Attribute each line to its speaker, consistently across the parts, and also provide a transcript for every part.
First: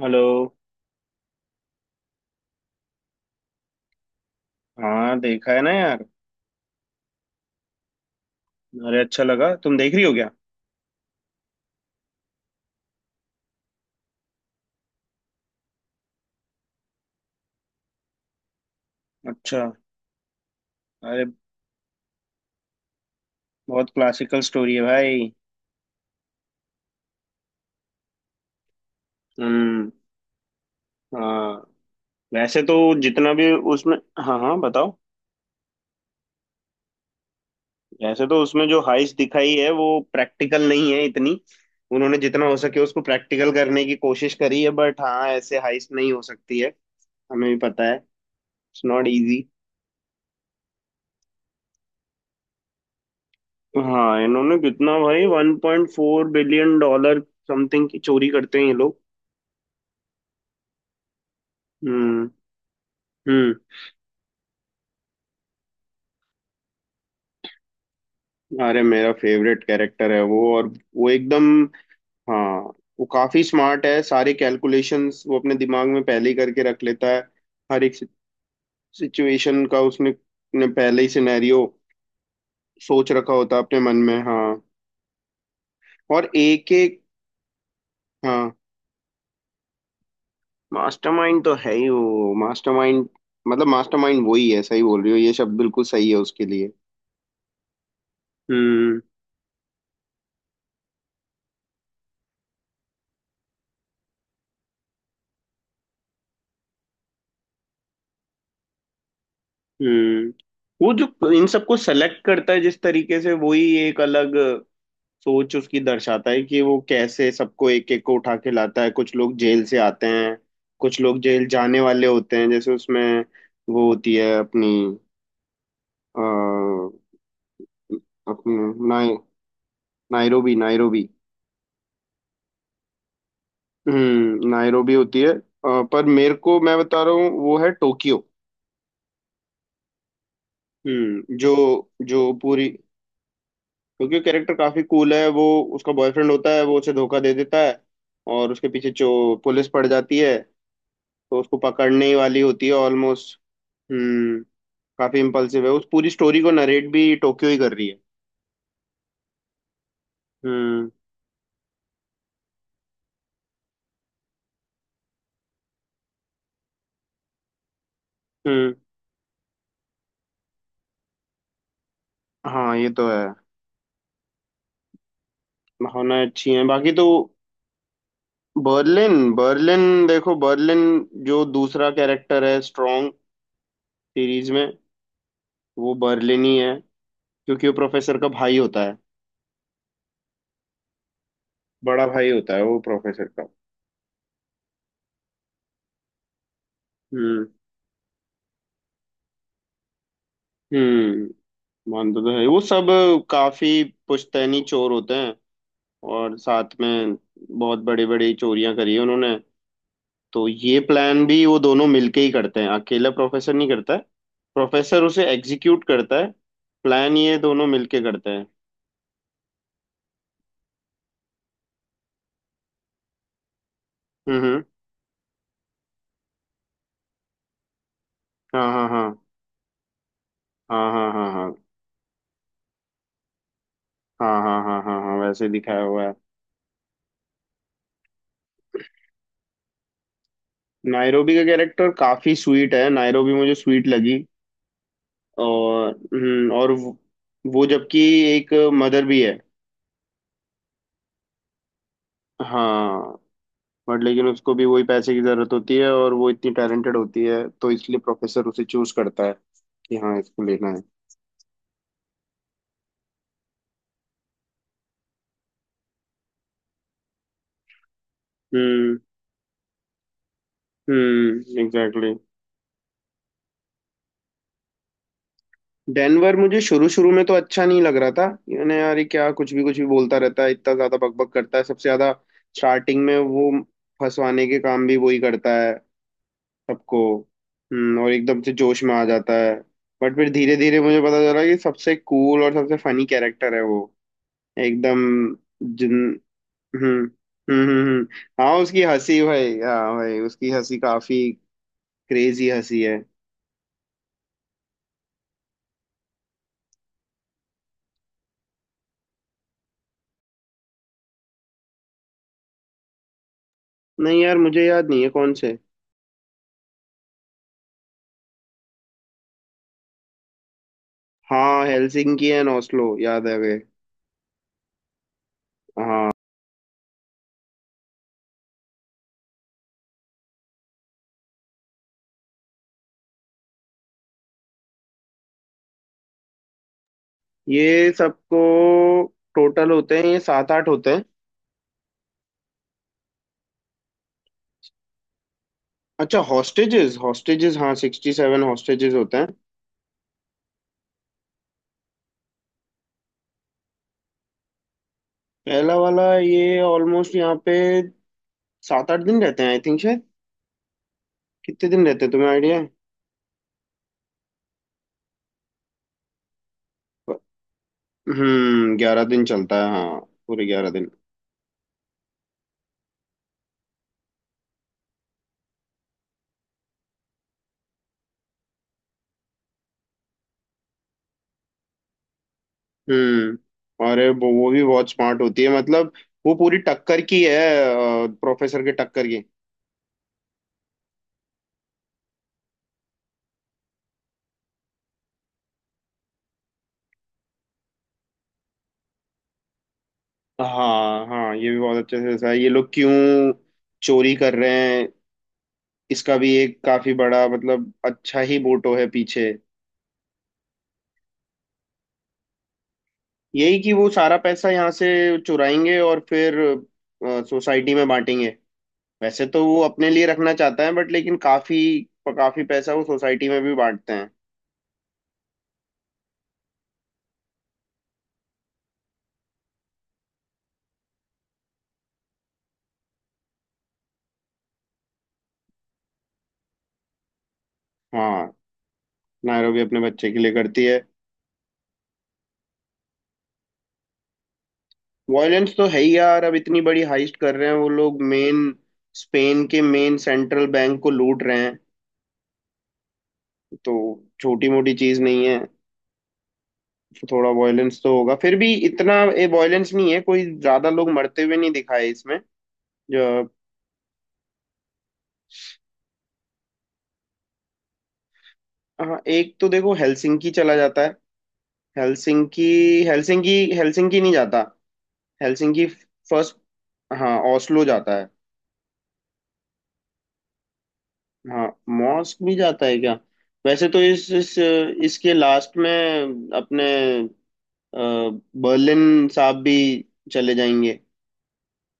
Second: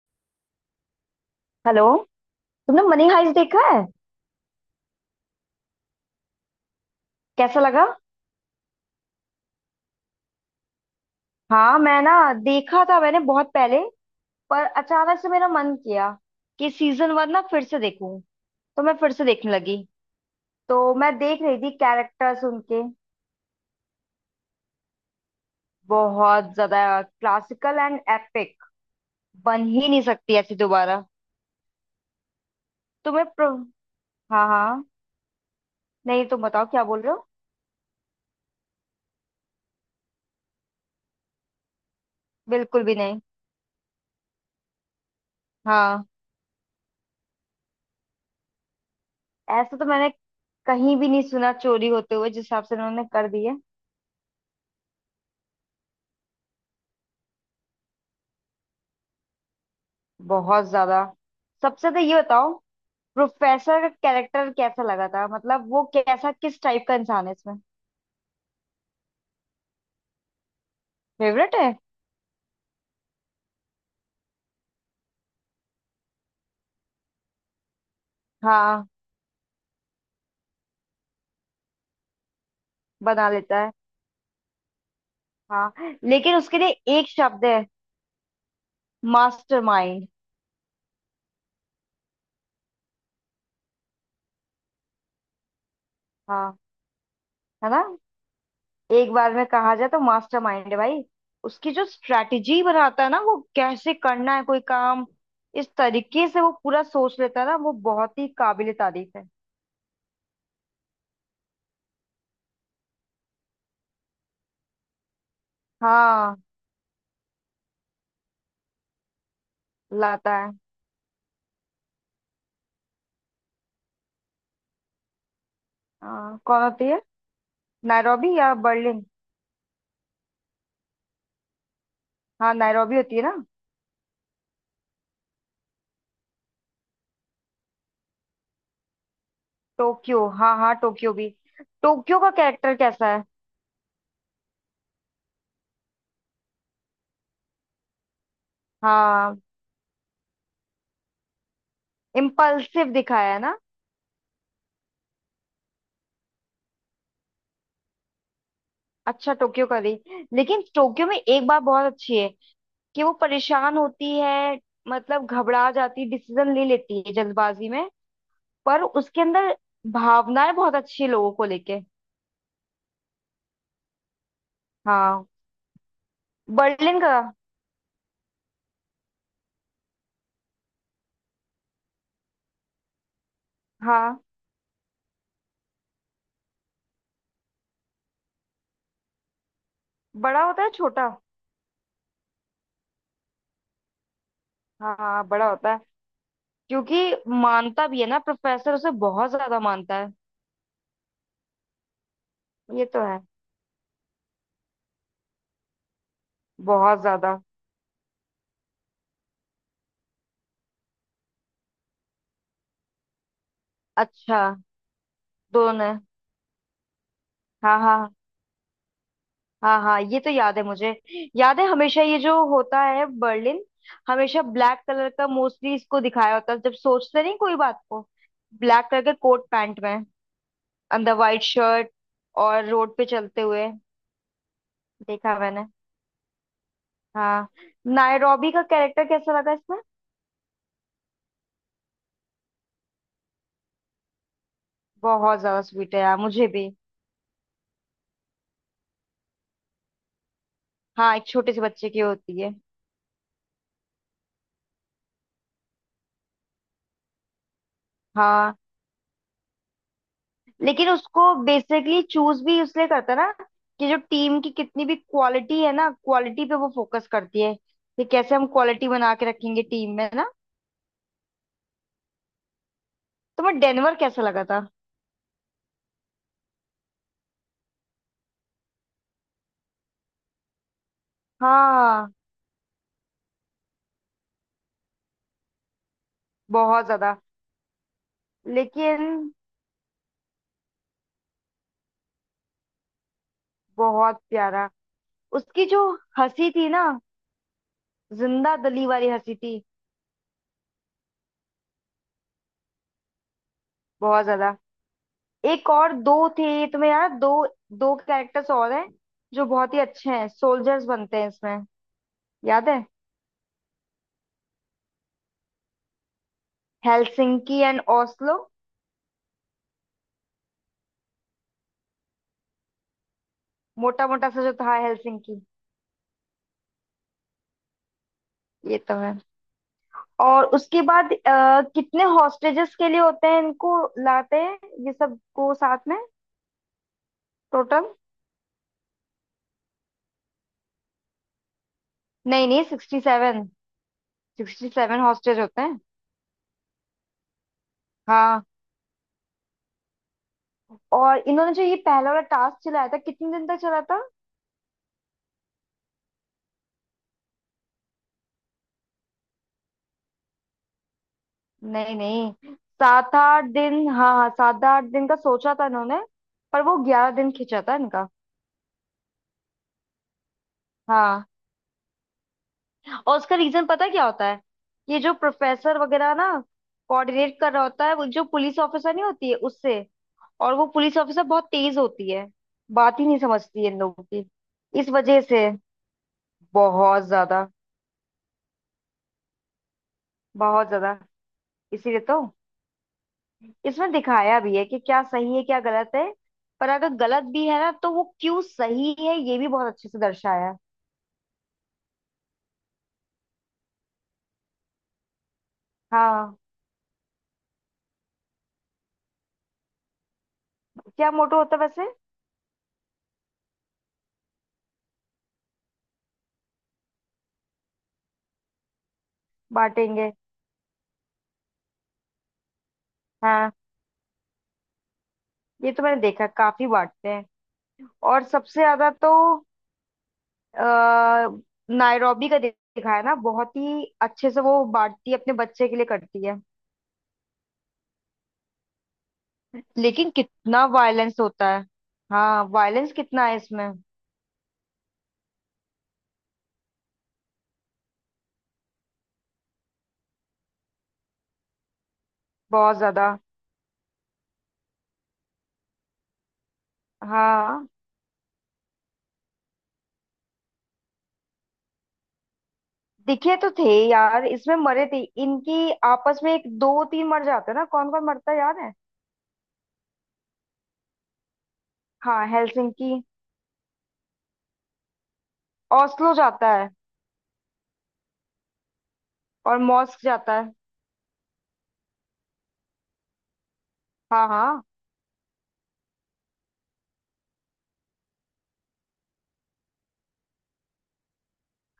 Speaker 1: Hello.
Speaker 2: Hello. तुमने Money Heist देखा है?
Speaker 1: हाँ, देखा है ना यार।
Speaker 2: कैसा लगा?
Speaker 1: अरे, अच्छा लगा। तुम देख रही हो क्या?
Speaker 2: हाँ, मैं ना देखा था मैंने बहुत पहले, पर अचानक से मेरा मन किया कि सीजन वन ना फिर से देखूं, तो मैं फिर से देखने
Speaker 1: अच्छा।
Speaker 2: लगी। तो मैं
Speaker 1: अरे,
Speaker 2: देख रही थी कैरेक्टर्स उनके।
Speaker 1: बहुत क्लासिकल स्टोरी है भाई।
Speaker 2: बहुत ज्यादा क्लासिकल एंड एपिक। बन ही
Speaker 1: हम्म।
Speaker 2: नहीं सकती ऐसी दोबारा।
Speaker 1: हाँ, वैसे तो
Speaker 2: तुम्हें
Speaker 1: जितना
Speaker 2: प्र...
Speaker 1: भी उसमें। हाँ
Speaker 2: हाँ
Speaker 1: हाँ,
Speaker 2: हाँ।
Speaker 1: बताओ।
Speaker 2: नहीं, तुम बताओ क्या बोल रहे हो।
Speaker 1: वैसे तो उसमें जो हाइस्ट दिखाई है वो प्रैक्टिकल नहीं है इतनी। उन्होंने जितना हो सके
Speaker 2: बिल्कुल भी
Speaker 1: उसको
Speaker 2: नहीं।
Speaker 1: प्रैक्टिकल करने की कोशिश करी है, बट हाँ, ऐसे हाइस्ट
Speaker 2: हाँ।
Speaker 1: नहीं हो सकती है। हमें भी पता है, इट्स नॉट इजी।
Speaker 2: ऐसा तो मैंने कहीं भी नहीं सुना, चोरी होते हुए जिस हिसाब से उन्होंने कर दी है।
Speaker 1: हाँ, इन्होंने कितना भाई, $1.4 बिलियन समथिंग की चोरी करते हैं ये लोग।
Speaker 2: बहुत ज्यादा। सबसे तो ये
Speaker 1: हम्म
Speaker 2: बताओ,
Speaker 1: हम्म।
Speaker 2: प्रोफेसर का कैरेक्टर कैसा लगा था? मतलब वो कैसा, किस टाइप का इंसान है इसमें?
Speaker 1: अरे, मेरा फेवरेट कैरेक्टर है वो। और वो एकदम।
Speaker 2: फेवरेट है।
Speaker 1: हाँ, वो काफी स्मार्ट है। सारे कैलकुलेशंस वो अपने दिमाग में पहले ही करके रख लेता है। हर एक
Speaker 2: हाँ।
Speaker 1: सिचुएशन का उसने ने पहले ही सिनेरियो सोच
Speaker 2: बना
Speaker 1: रखा होता है
Speaker 2: लेता है।
Speaker 1: अपने मन में। हाँ,
Speaker 2: हाँ,
Speaker 1: और
Speaker 2: लेकिन उसके
Speaker 1: एक
Speaker 2: लिए
Speaker 1: एक।
Speaker 2: एक शब्द है,
Speaker 1: हाँ।
Speaker 2: मास्टरमाइंड।
Speaker 1: मास्टरमाइंड तो है ही वो, मास्टरमाइंड। मतलब मास्टरमाइंड वही है। सही बोल रही हो, ये शब्द बिल्कुल सही है उसके
Speaker 2: हाँ,
Speaker 1: लिए।
Speaker 2: है ना?
Speaker 1: हम्म
Speaker 2: एक बार में कहा जाए तो मास्टरमाइंड है भाई। उसकी जो स्ट्रेटजी बनाता है ना, वो कैसे करना है कोई काम, इस तरीके से वो पूरा सोच लेता है ना, वो बहुत ही काबिले तारीफ है।
Speaker 1: हम्म, वो जो इन सबको सेलेक्ट करता है जिस तरीके से, वही एक अलग सोच उसकी दर्शाता
Speaker 2: हाँ,
Speaker 1: है कि वो कैसे सबको एक एक को उठा के लाता है। कुछ लोग जेल से आते हैं,
Speaker 2: लाता है।
Speaker 1: कुछ लोग जेल जाने वाले होते हैं। जैसे उसमें वो होती है अपनी। अ,
Speaker 2: हाँ, कौन होती है? नैरोबी या
Speaker 1: अपनी
Speaker 2: बर्लिन?
Speaker 1: Nairobi, Nairobi.
Speaker 2: हाँ, नैरोबी होती है ना।
Speaker 1: नायरोबी होती है। पर मेरे को, मैं बता रहा हूँ, वो है टोक्यो।
Speaker 2: टोक्यो, हाँ हाँ, टोक्यो भी।
Speaker 1: जो
Speaker 2: टोक्यो का
Speaker 1: जो पूरी।
Speaker 2: कैरेक्टर कैसा है?
Speaker 1: टोक्यो कैरेक्टर काफी कूल है वो। उसका बॉयफ्रेंड होता है, वो उसे धोखा दे देता है और उसके पीछे जो
Speaker 2: हाँ,
Speaker 1: पुलिस पड़ जाती है, तो उसको पकड़ने ही वाली होती है
Speaker 2: इम्पल्सिव दिखाया
Speaker 1: ऑलमोस्ट।
Speaker 2: है ना।
Speaker 1: हम्म काफी इम्पल्सिव है। उस पूरी स्टोरी को नरेट भी टोक्यो ही कर रही है।
Speaker 2: अच्छा, टोक्यो का भी। लेकिन
Speaker 1: हम्म।
Speaker 2: टोक्यो में एक बात बहुत अच्छी है कि वो परेशान होती है, मतलब घबरा जाती, डिसीजन ले लेती है जल्दबाजी में।
Speaker 1: हम्म।
Speaker 2: पर उसके अंदर भावनाएं बहुत अच्छी है लोगों को लेके।
Speaker 1: हाँ, ये तो है।
Speaker 2: हाँ।
Speaker 1: भावनाएं अच्छी हैं, बाकी
Speaker 2: बर्लिन
Speaker 1: तो।
Speaker 2: का?
Speaker 1: बर्लिन, बर्लिन देखो। बर्लिन जो दूसरा कैरेक्टर है स्ट्रॉन्ग
Speaker 2: हाँ,
Speaker 1: सीरीज में, वो बर्लिन ही है क्योंकि वो प्रोफेसर का भाई होता है।
Speaker 2: बड़ा होता है छोटा?
Speaker 1: बड़ा भाई होता है वो प्रोफेसर का।
Speaker 2: हाँ हाँ, बड़ा होता है। क्योंकि
Speaker 1: हम्म।
Speaker 2: मानता भी है ना, प्रोफेसर उसे बहुत ज्यादा मानता है।
Speaker 1: हम्म मानता तो है वो
Speaker 2: ये
Speaker 1: सब।
Speaker 2: तो है।
Speaker 1: काफी पुश्तैनी चोर होते हैं और साथ
Speaker 2: बहुत
Speaker 1: में
Speaker 2: ज्यादा।
Speaker 1: बहुत बड़ी बड़ी चोरियां करी है उन्होंने। तो ये प्लान भी वो दोनों मिलके ही करते हैं, अकेला प्रोफेसर नहीं करता है।
Speaker 2: अच्छा।
Speaker 1: प्रोफेसर उसे एग्जीक्यूट
Speaker 2: दोनों।
Speaker 1: करता है। प्लान ये दोनों
Speaker 2: हाँ
Speaker 1: मिलके
Speaker 2: हाँ।
Speaker 1: करते हैं।
Speaker 2: हाँ हाँ, ये तो याद है मुझे। याद है, हमेशा ये जो होता है बर्लिन,
Speaker 1: हम्म,
Speaker 2: हमेशा
Speaker 1: हम्म।
Speaker 2: ब्लैक कलर का मोस्टली इसको दिखाया होता है जब सोचते नहीं कोई बात को।
Speaker 1: हाँ
Speaker 2: ब्लैक
Speaker 1: हाँ
Speaker 2: कलर
Speaker 1: हाँ
Speaker 2: के कोट पैंट में,
Speaker 1: हाँ
Speaker 2: अंदर
Speaker 1: हाँ
Speaker 2: वाइट
Speaker 1: हाँ,
Speaker 2: शर्ट, और रोड पे चलते हुए।
Speaker 1: हाँ हाँ हाँ हाँ हाँ हाँ,
Speaker 2: देखा
Speaker 1: वैसे
Speaker 2: मैंने।
Speaker 1: दिखाया हुआ है।
Speaker 2: हाँ। नायरोबी का कैरेक्टर कैसा लगा इसमें?
Speaker 1: नायरोबी का कैरेक्टर काफी स्वीट है। नायरोबी मुझे स्वीट लगी।
Speaker 2: बहुत ज्यादा स्वीट है यार, मुझे भी।
Speaker 1: और वो जबकि एक मदर भी है।
Speaker 2: हाँ, एक छोटे से बच्चे की होती है।
Speaker 1: हाँ, बट लेकिन उसको भी वही पैसे की जरूरत होती है। और वो इतनी टैलेंटेड होती है तो इसलिए प्रोफेसर
Speaker 2: हाँ,
Speaker 1: उसे चूज करता है कि हाँ, इसको लेना है।
Speaker 2: लेकिन उसको बेसिकली चूज भी इसलिए करता है ना कि जो टीम की कितनी भी क्वालिटी है ना, क्वालिटी पे वो फोकस करती है कि कैसे हम क्वालिटी
Speaker 1: हम्म
Speaker 2: बना के रखेंगे टीम में ना।
Speaker 1: एग्जैक्टली।
Speaker 2: तो मैं डेनवर कैसा लगा था?
Speaker 1: डेनवर मुझे शुरू शुरू में तो अच्छा नहीं लग रहा था। यानी यार ये क्या, कुछ भी बोलता रहता है, इतना ज्यादा बकबक करता है सबसे ज्यादा।
Speaker 2: हाँ।
Speaker 1: स्टार्टिंग में वो फंसवाने के काम भी वही करता है
Speaker 2: बहुत
Speaker 1: सबको।
Speaker 2: ज्यादा।
Speaker 1: और एकदम से जोश में आ
Speaker 2: लेकिन
Speaker 1: जाता है। बट फिर धीरे धीरे मुझे पता चला कि सबसे कूल और सबसे फनी कैरेक्टर है वो।
Speaker 2: बहुत प्यारा।
Speaker 1: एकदम
Speaker 2: उसकी जो
Speaker 1: जिन।
Speaker 2: हंसी थी ना,
Speaker 1: हम्म। हम्म हम्म, हम्म। हाँ,
Speaker 2: जिंदा
Speaker 1: उसकी
Speaker 2: दिली वाली
Speaker 1: हंसी
Speaker 2: हंसी
Speaker 1: भाई,
Speaker 2: थी।
Speaker 1: हाँ भाई, उसकी हंसी काफी क्रेजी हंसी है।
Speaker 2: बहुत ज्यादा। एक और दो थे, तुम्हें याद? दो, दो कैरेक्टर्स और हैं जो बहुत ही अच्छे हैं, सोल्जर्स बनते हैं इसमें। याद है?
Speaker 1: नहीं यार, मुझे याद नहीं है कौन से।
Speaker 2: Helsinki and Oslo.
Speaker 1: हाँ, हेलसिंकी एंड ओस्लो, याद आ गए।
Speaker 2: मोटा मोटा सा जो था, हेलसिंकी।
Speaker 1: हाँ,
Speaker 2: ये तो है। और उसके बाद कितने हॉस्टेजेस के लिए होते हैं इनको, लाते हैं ये सब को साथ में?
Speaker 1: ये
Speaker 2: टोटल?
Speaker 1: सबको। टोटल होते हैं ये 7-8 होते हैं।
Speaker 2: नहीं नहीं, 67। 67 हॉस्टेज होते हैं।
Speaker 1: अच्छा, हॉस्टेजेस। हॉस्टेजेस, हाँ, 67
Speaker 2: हाँ।
Speaker 1: हॉस्टेजेस होते हैं।
Speaker 2: और इन्होंने जो ये पहला वाला टास्क चलाया था, कितने दिन तक चला था?
Speaker 1: पहला वाला ये ऑलमोस्ट यहाँ पे 7-8 दिन रहते हैं आई थिंक, शायद। कितने दिन
Speaker 2: नहीं
Speaker 1: रहते हैं तुम्हें
Speaker 2: नहीं,
Speaker 1: आइडिया है?
Speaker 2: सात आठ दिन, हाँ हाँ, सात आठ दिन का सोचा था इन्होंने, पर वो 11 दिन खींचा था इनका।
Speaker 1: हम्म, 11 दिन चलता है, हाँ, पूरे 11 दिन।
Speaker 2: हाँ। और उसका रीजन पता है क्या होता है? ये जो प्रोफेसर वगैरह ना, कोऑर्डिनेट कर रहा होता है वो जो पुलिस ऑफिसर नहीं होती है उससे, और वो पुलिस ऑफिसर बहुत तेज होती है, बात ही नहीं समझती है इन लोगों
Speaker 1: अरे,
Speaker 2: की।
Speaker 1: वो भी
Speaker 2: इस
Speaker 1: बहुत स्मार्ट
Speaker 2: वजह
Speaker 1: होती
Speaker 2: से।
Speaker 1: है मतलब। वो पूरी टक्कर
Speaker 2: बहुत
Speaker 1: की है,
Speaker 2: ज्यादा।
Speaker 1: प्रोफेसर के टक्कर की।
Speaker 2: बहुत ज्यादा। इसीलिए तो इसमें दिखाया भी है कि क्या सही है, क्या गलत है। पर अगर गलत भी है ना, तो वो क्यों सही है, ये भी बहुत अच्छे से दर्शाया है।
Speaker 1: हाँ हाँ, ये भी बहुत अच्छे से दर्शाया है। ये लोग क्यों चोरी कर रहे हैं, इसका भी
Speaker 2: हाँ।
Speaker 1: एक काफी बड़ा, मतलब अच्छा ही मोटो है पीछे।
Speaker 2: क्या मोटो होता है वैसे?
Speaker 1: यही कि वो सारा पैसा यहाँ से चुराएंगे और फिर सोसाइटी में बांटेंगे। वैसे तो वो अपने लिए
Speaker 2: बांटेंगे।
Speaker 1: रखना चाहता है बट लेकिन काफी काफी पैसा वो सोसाइटी में
Speaker 2: हाँ,
Speaker 1: भी बांटते हैं।
Speaker 2: ये तो मैंने देखा, काफी बांटते हैं। और सबसे ज्यादा तो आ, नायरोबी का दिखाया ना बहुत ही अच्छे से, वो बांटती है, अपने बच्चे के लिए करती है।
Speaker 1: हाँ, नायरो भी अपने
Speaker 2: लेकिन
Speaker 1: बच्चे के लिए
Speaker 2: कितना
Speaker 1: करती है।
Speaker 2: वायलेंस होता है। हाँ, वायलेंस कितना है इसमें।
Speaker 1: वायलेंस तो है ही यार, अब इतनी बड़ी हाइस्ट कर रहे हैं वो लोग, मेन स्पेन के मेन सेंट्रल बैंक को लूट रहे हैं
Speaker 2: बहुत ज्यादा।
Speaker 1: तो छोटी मोटी चीज नहीं है। थोड़ा
Speaker 2: हाँ
Speaker 1: वायलेंस तो होगा, फिर भी इतना ये वायलेंस नहीं है, कोई ज्यादा लोग मरते हुए नहीं दिखाए इसमें जो।
Speaker 2: दिखे तो थे। यार इसमें मरे थे इनकी आपस में, एक दो तीन मर जाते हैं ना, कौन कौन मरता है याद है?
Speaker 1: हाँ एक तो देखो हेलसिंकी चला जाता है।
Speaker 2: हाँ,
Speaker 1: हेलसिंकी
Speaker 2: हेलसिंकी,
Speaker 1: हेलसिंकी हेलसिंकी नहीं जाता। Helsinki
Speaker 2: Oslo
Speaker 1: first.
Speaker 2: जाता है,
Speaker 1: हाँ, ओस्लो जाता है।
Speaker 2: और मॉस्क जाता है।
Speaker 1: हाँ, मॉस्क भी जाता है क्या? वैसे तो इस,
Speaker 2: हाँ
Speaker 1: इस
Speaker 2: हाँ
Speaker 1: इसके लास्ट में अपने अ, बर्लिन साहब भी चले जाएंगे।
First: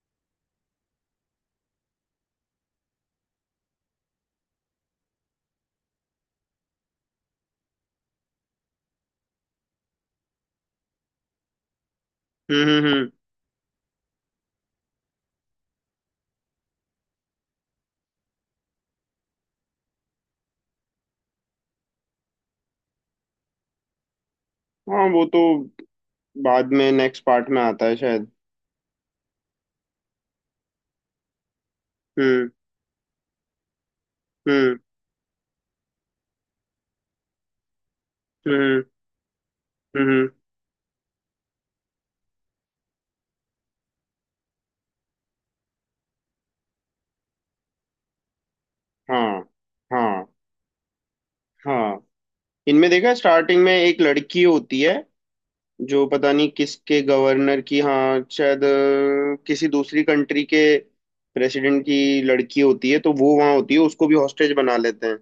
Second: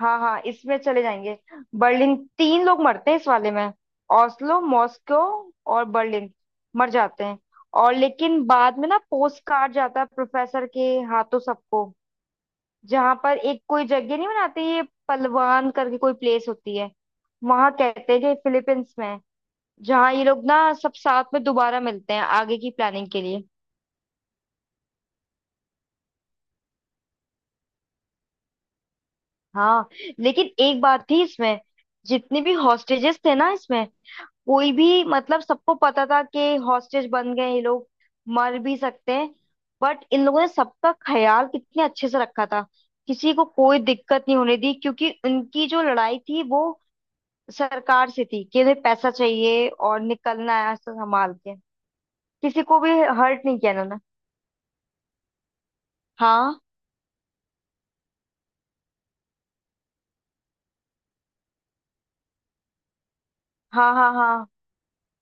Speaker 2: हाँ। हाँ, इसमें चले जाएंगे। बर्लिन, तीन लोग मरते हैं इस वाले में। ओस्लो, मॉस्को और बर्लिन मर जाते हैं। और लेकिन बाद में ना पोस्ट कार्ड जाता है प्रोफेसर के हाथों सबको,
Speaker 1: हम्म, हम्म, हम्म।
Speaker 2: जहां पर एक कोई जगह नहीं बनाती ये, पलवान करके कोई प्लेस होती है, वहां कहते हैं कि फिलीपींस में है, जहाँ ये लोग ना सब साथ में दोबारा मिलते हैं आगे की प्लानिंग के लिए।
Speaker 1: हाँ, वो तो बाद में नेक्स्ट पार्ट में आता है शायद।
Speaker 2: हाँ। लेकिन एक बात थी इसमें, जितने
Speaker 1: हम्म।
Speaker 2: भी हॉस्टेजेस थे ना इसमें, कोई
Speaker 1: हम्म।
Speaker 2: भी मतलब सबको पता था कि हॉस्टेज बन गए ये लोग, मर भी
Speaker 1: हम्म,
Speaker 2: सकते हैं, बट इन
Speaker 1: हम्म।
Speaker 2: लोगों ने सबका ख्याल कितने अच्छे से रखा था, किसी को कोई दिक्कत नहीं होने दी, क्योंकि उनकी जो लड़ाई थी वो सरकार से थी कि उन्हें पैसा
Speaker 1: हाँ
Speaker 2: चाहिए और
Speaker 1: हाँ
Speaker 2: निकलना है ऐसा संभाल के,
Speaker 1: हाँ।
Speaker 2: किसी को
Speaker 1: इनमें
Speaker 2: भी
Speaker 1: देखा,
Speaker 2: हर्ट नहीं
Speaker 1: स्टार्टिंग में
Speaker 2: किया इन्होंने।
Speaker 1: एक लड़की होती है जो पता नहीं
Speaker 2: हाँ
Speaker 1: किसके गवर्नर की, हाँ शायद किसी दूसरी कंट्री के प्रेसिडेंट की लड़की होती है। तो वो वहाँ होती है,
Speaker 2: हाँ
Speaker 1: उसको
Speaker 2: हाँ।
Speaker 1: भी
Speaker 2: हाँ।
Speaker 1: हॉस्टेज बना लेते हैं।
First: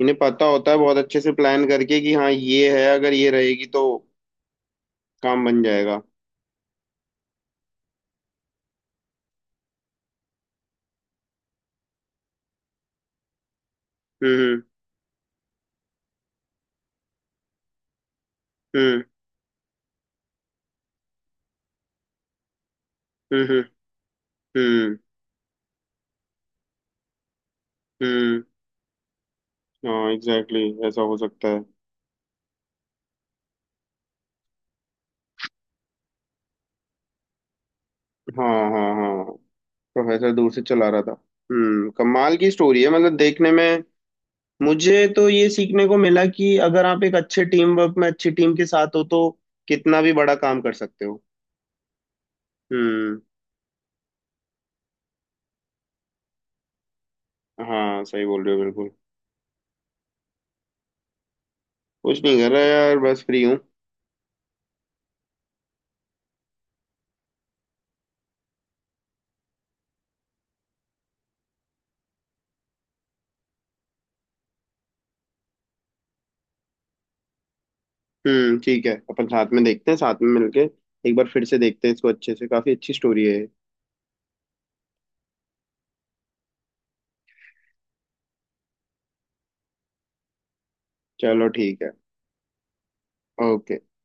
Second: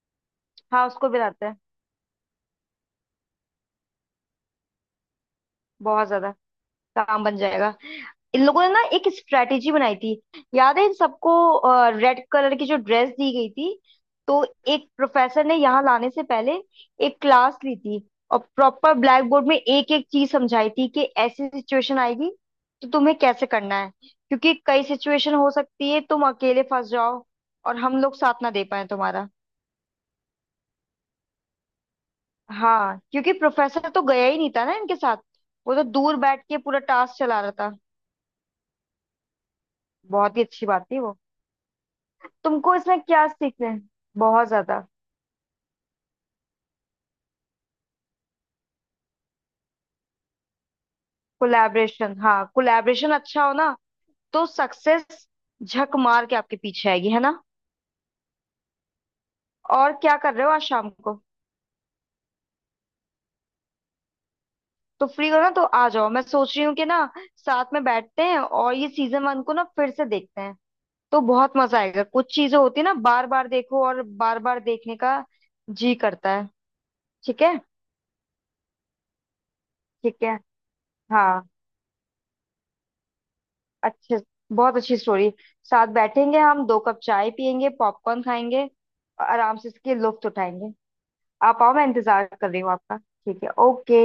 Speaker 1: इन्हें पता होता है,
Speaker 2: हाँ,
Speaker 1: बहुत
Speaker 2: उसको भी
Speaker 1: अच्छे से
Speaker 2: रहता है।
Speaker 1: प्लान करके कि हाँ, ये है, अगर ये रहेगी तो काम बन जाएगा।
Speaker 2: बहुत ज्यादा। काम बन जाएगा। इन लोगों ने ना एक स्ट्रेटेजी बनाई थी। याद है, इन सबको रेड कलर की जो ड्रेस दी गई थी, तो
Speaker 1: हम्म
Speaker 2: एक प्रोफेसर ने यहाँ लाने से पहले एक क्लास ली थी, और प्रॉपर
Speaker 1: हम्म
Speaker 2: ब्लैक बोर्ड में एक एक चीज समझाई थी कि ऐसी सिचुएशन आएगी, तो तुम्हें
Speaker 1: हम्म,
Speaker 2: कैसे
Speaker 1: हम्म,
Speaker 2: करना है, क्योंकि कई
Speaker 1: हम्म।
Speaker 2: सिचुएशन हो सकती है, तुम अकेले फंस जाओ और हम लोग साथ
Speaker 1: हम्म।
Speaker 2: ना दे पाए तुम्हारा।
Speaker 1: हाँ एग्जैक्टली exactly, ऐसा हो सकता है।
Speaker 2: हाँ, क्योंकि प्रोफेसर तो गया ही नहीं था ना इनके साथ, वो तो दूर बैठ के पूरा टास्क चला रहा था।
Speaker 1: हाँ हाँ हाँ, प्रोफेसर
Speaker 2: बहुत ही
Speaker 1: दूर से
Speaker 2: अच्छी बात
Speaker 1: चला
Speaker 2: थी
Speaker 1: रहा था।
Speaker 2: वो।
Speaker 1: हम्म, कमाल की
Speaker 2: तुमको
Speaker 1: स्टोरी है
Speaker 2: इसमें
Speaker 1: मतलब
Speaker 2: क्या
Speaker 1: देखने
Speaker 2: सीखना है?
Speaker 1: में।
Speaker 2: बहुत ज्यादा।
Speaker 1: मुझे तो ये सीखने को मिला कि अगर आप एक अच्छे टीम वर्क में अच्छी टीम के साथ हो तो कितना भी बड़ा काम कर सकते हो।
Speaker 2: कोलैबोरेशन, हाँ, कोलैबोरेशन
Speaker 1: हम्म।
Speaker 2: अच्छा हो ना, तो सक्सेस झक मार के आपके पीछे आएगी, है ना?
Speaker 1: हाँ सही बोल रहे हो बिल्कुल।
Speaker 2: और क्या कर रहे हो आज शाम को?
Speaker 1: कुछ नहीं कर रहा यार, बस फ्री हूँ।
Speaker 2: तो फ्री हो ना, तो आ जाओ, मैं सोच रही हूँ कि ना साथ में बैठते हैं और ये सीजन वन को ना फिर से देखते हैं, तो बहुत मजा आएगा। कुछ चीजें होती है ना, बार बार देखो और बार बार देखने का जी करता है। ठीक है?
Speaker 1: हम्म, ठीक है, अपन साथ में देखते हैं, साथ
Speaker 2: ठीक है।
Speaker 1: में मिलके एक बार
Speaker 2: हाँ,
Speaker 1: फिर से देखते हैं इसको अच्छे से। काफी अच्छी स्टोरी है ये।
Speaker 2: अच्छे, बहुत अच्छी स्टोरी। साथ बैठेंगे, हम दो कप चाय पियेंगे, पॉपकॉर्न खाएंगे और आराम से इसके लुत्फ उठाएंगे।
Speaker 1: चलो
Speaker 2: आप आओ,
Speaker 1: ठीक
Speaker 2: मैं
Speaker 1: है।
Speaker 2: इंतजार कर रही हूँ आपका। ठीक है?
Speaker 1: ओके।
Speaker 2: ओके।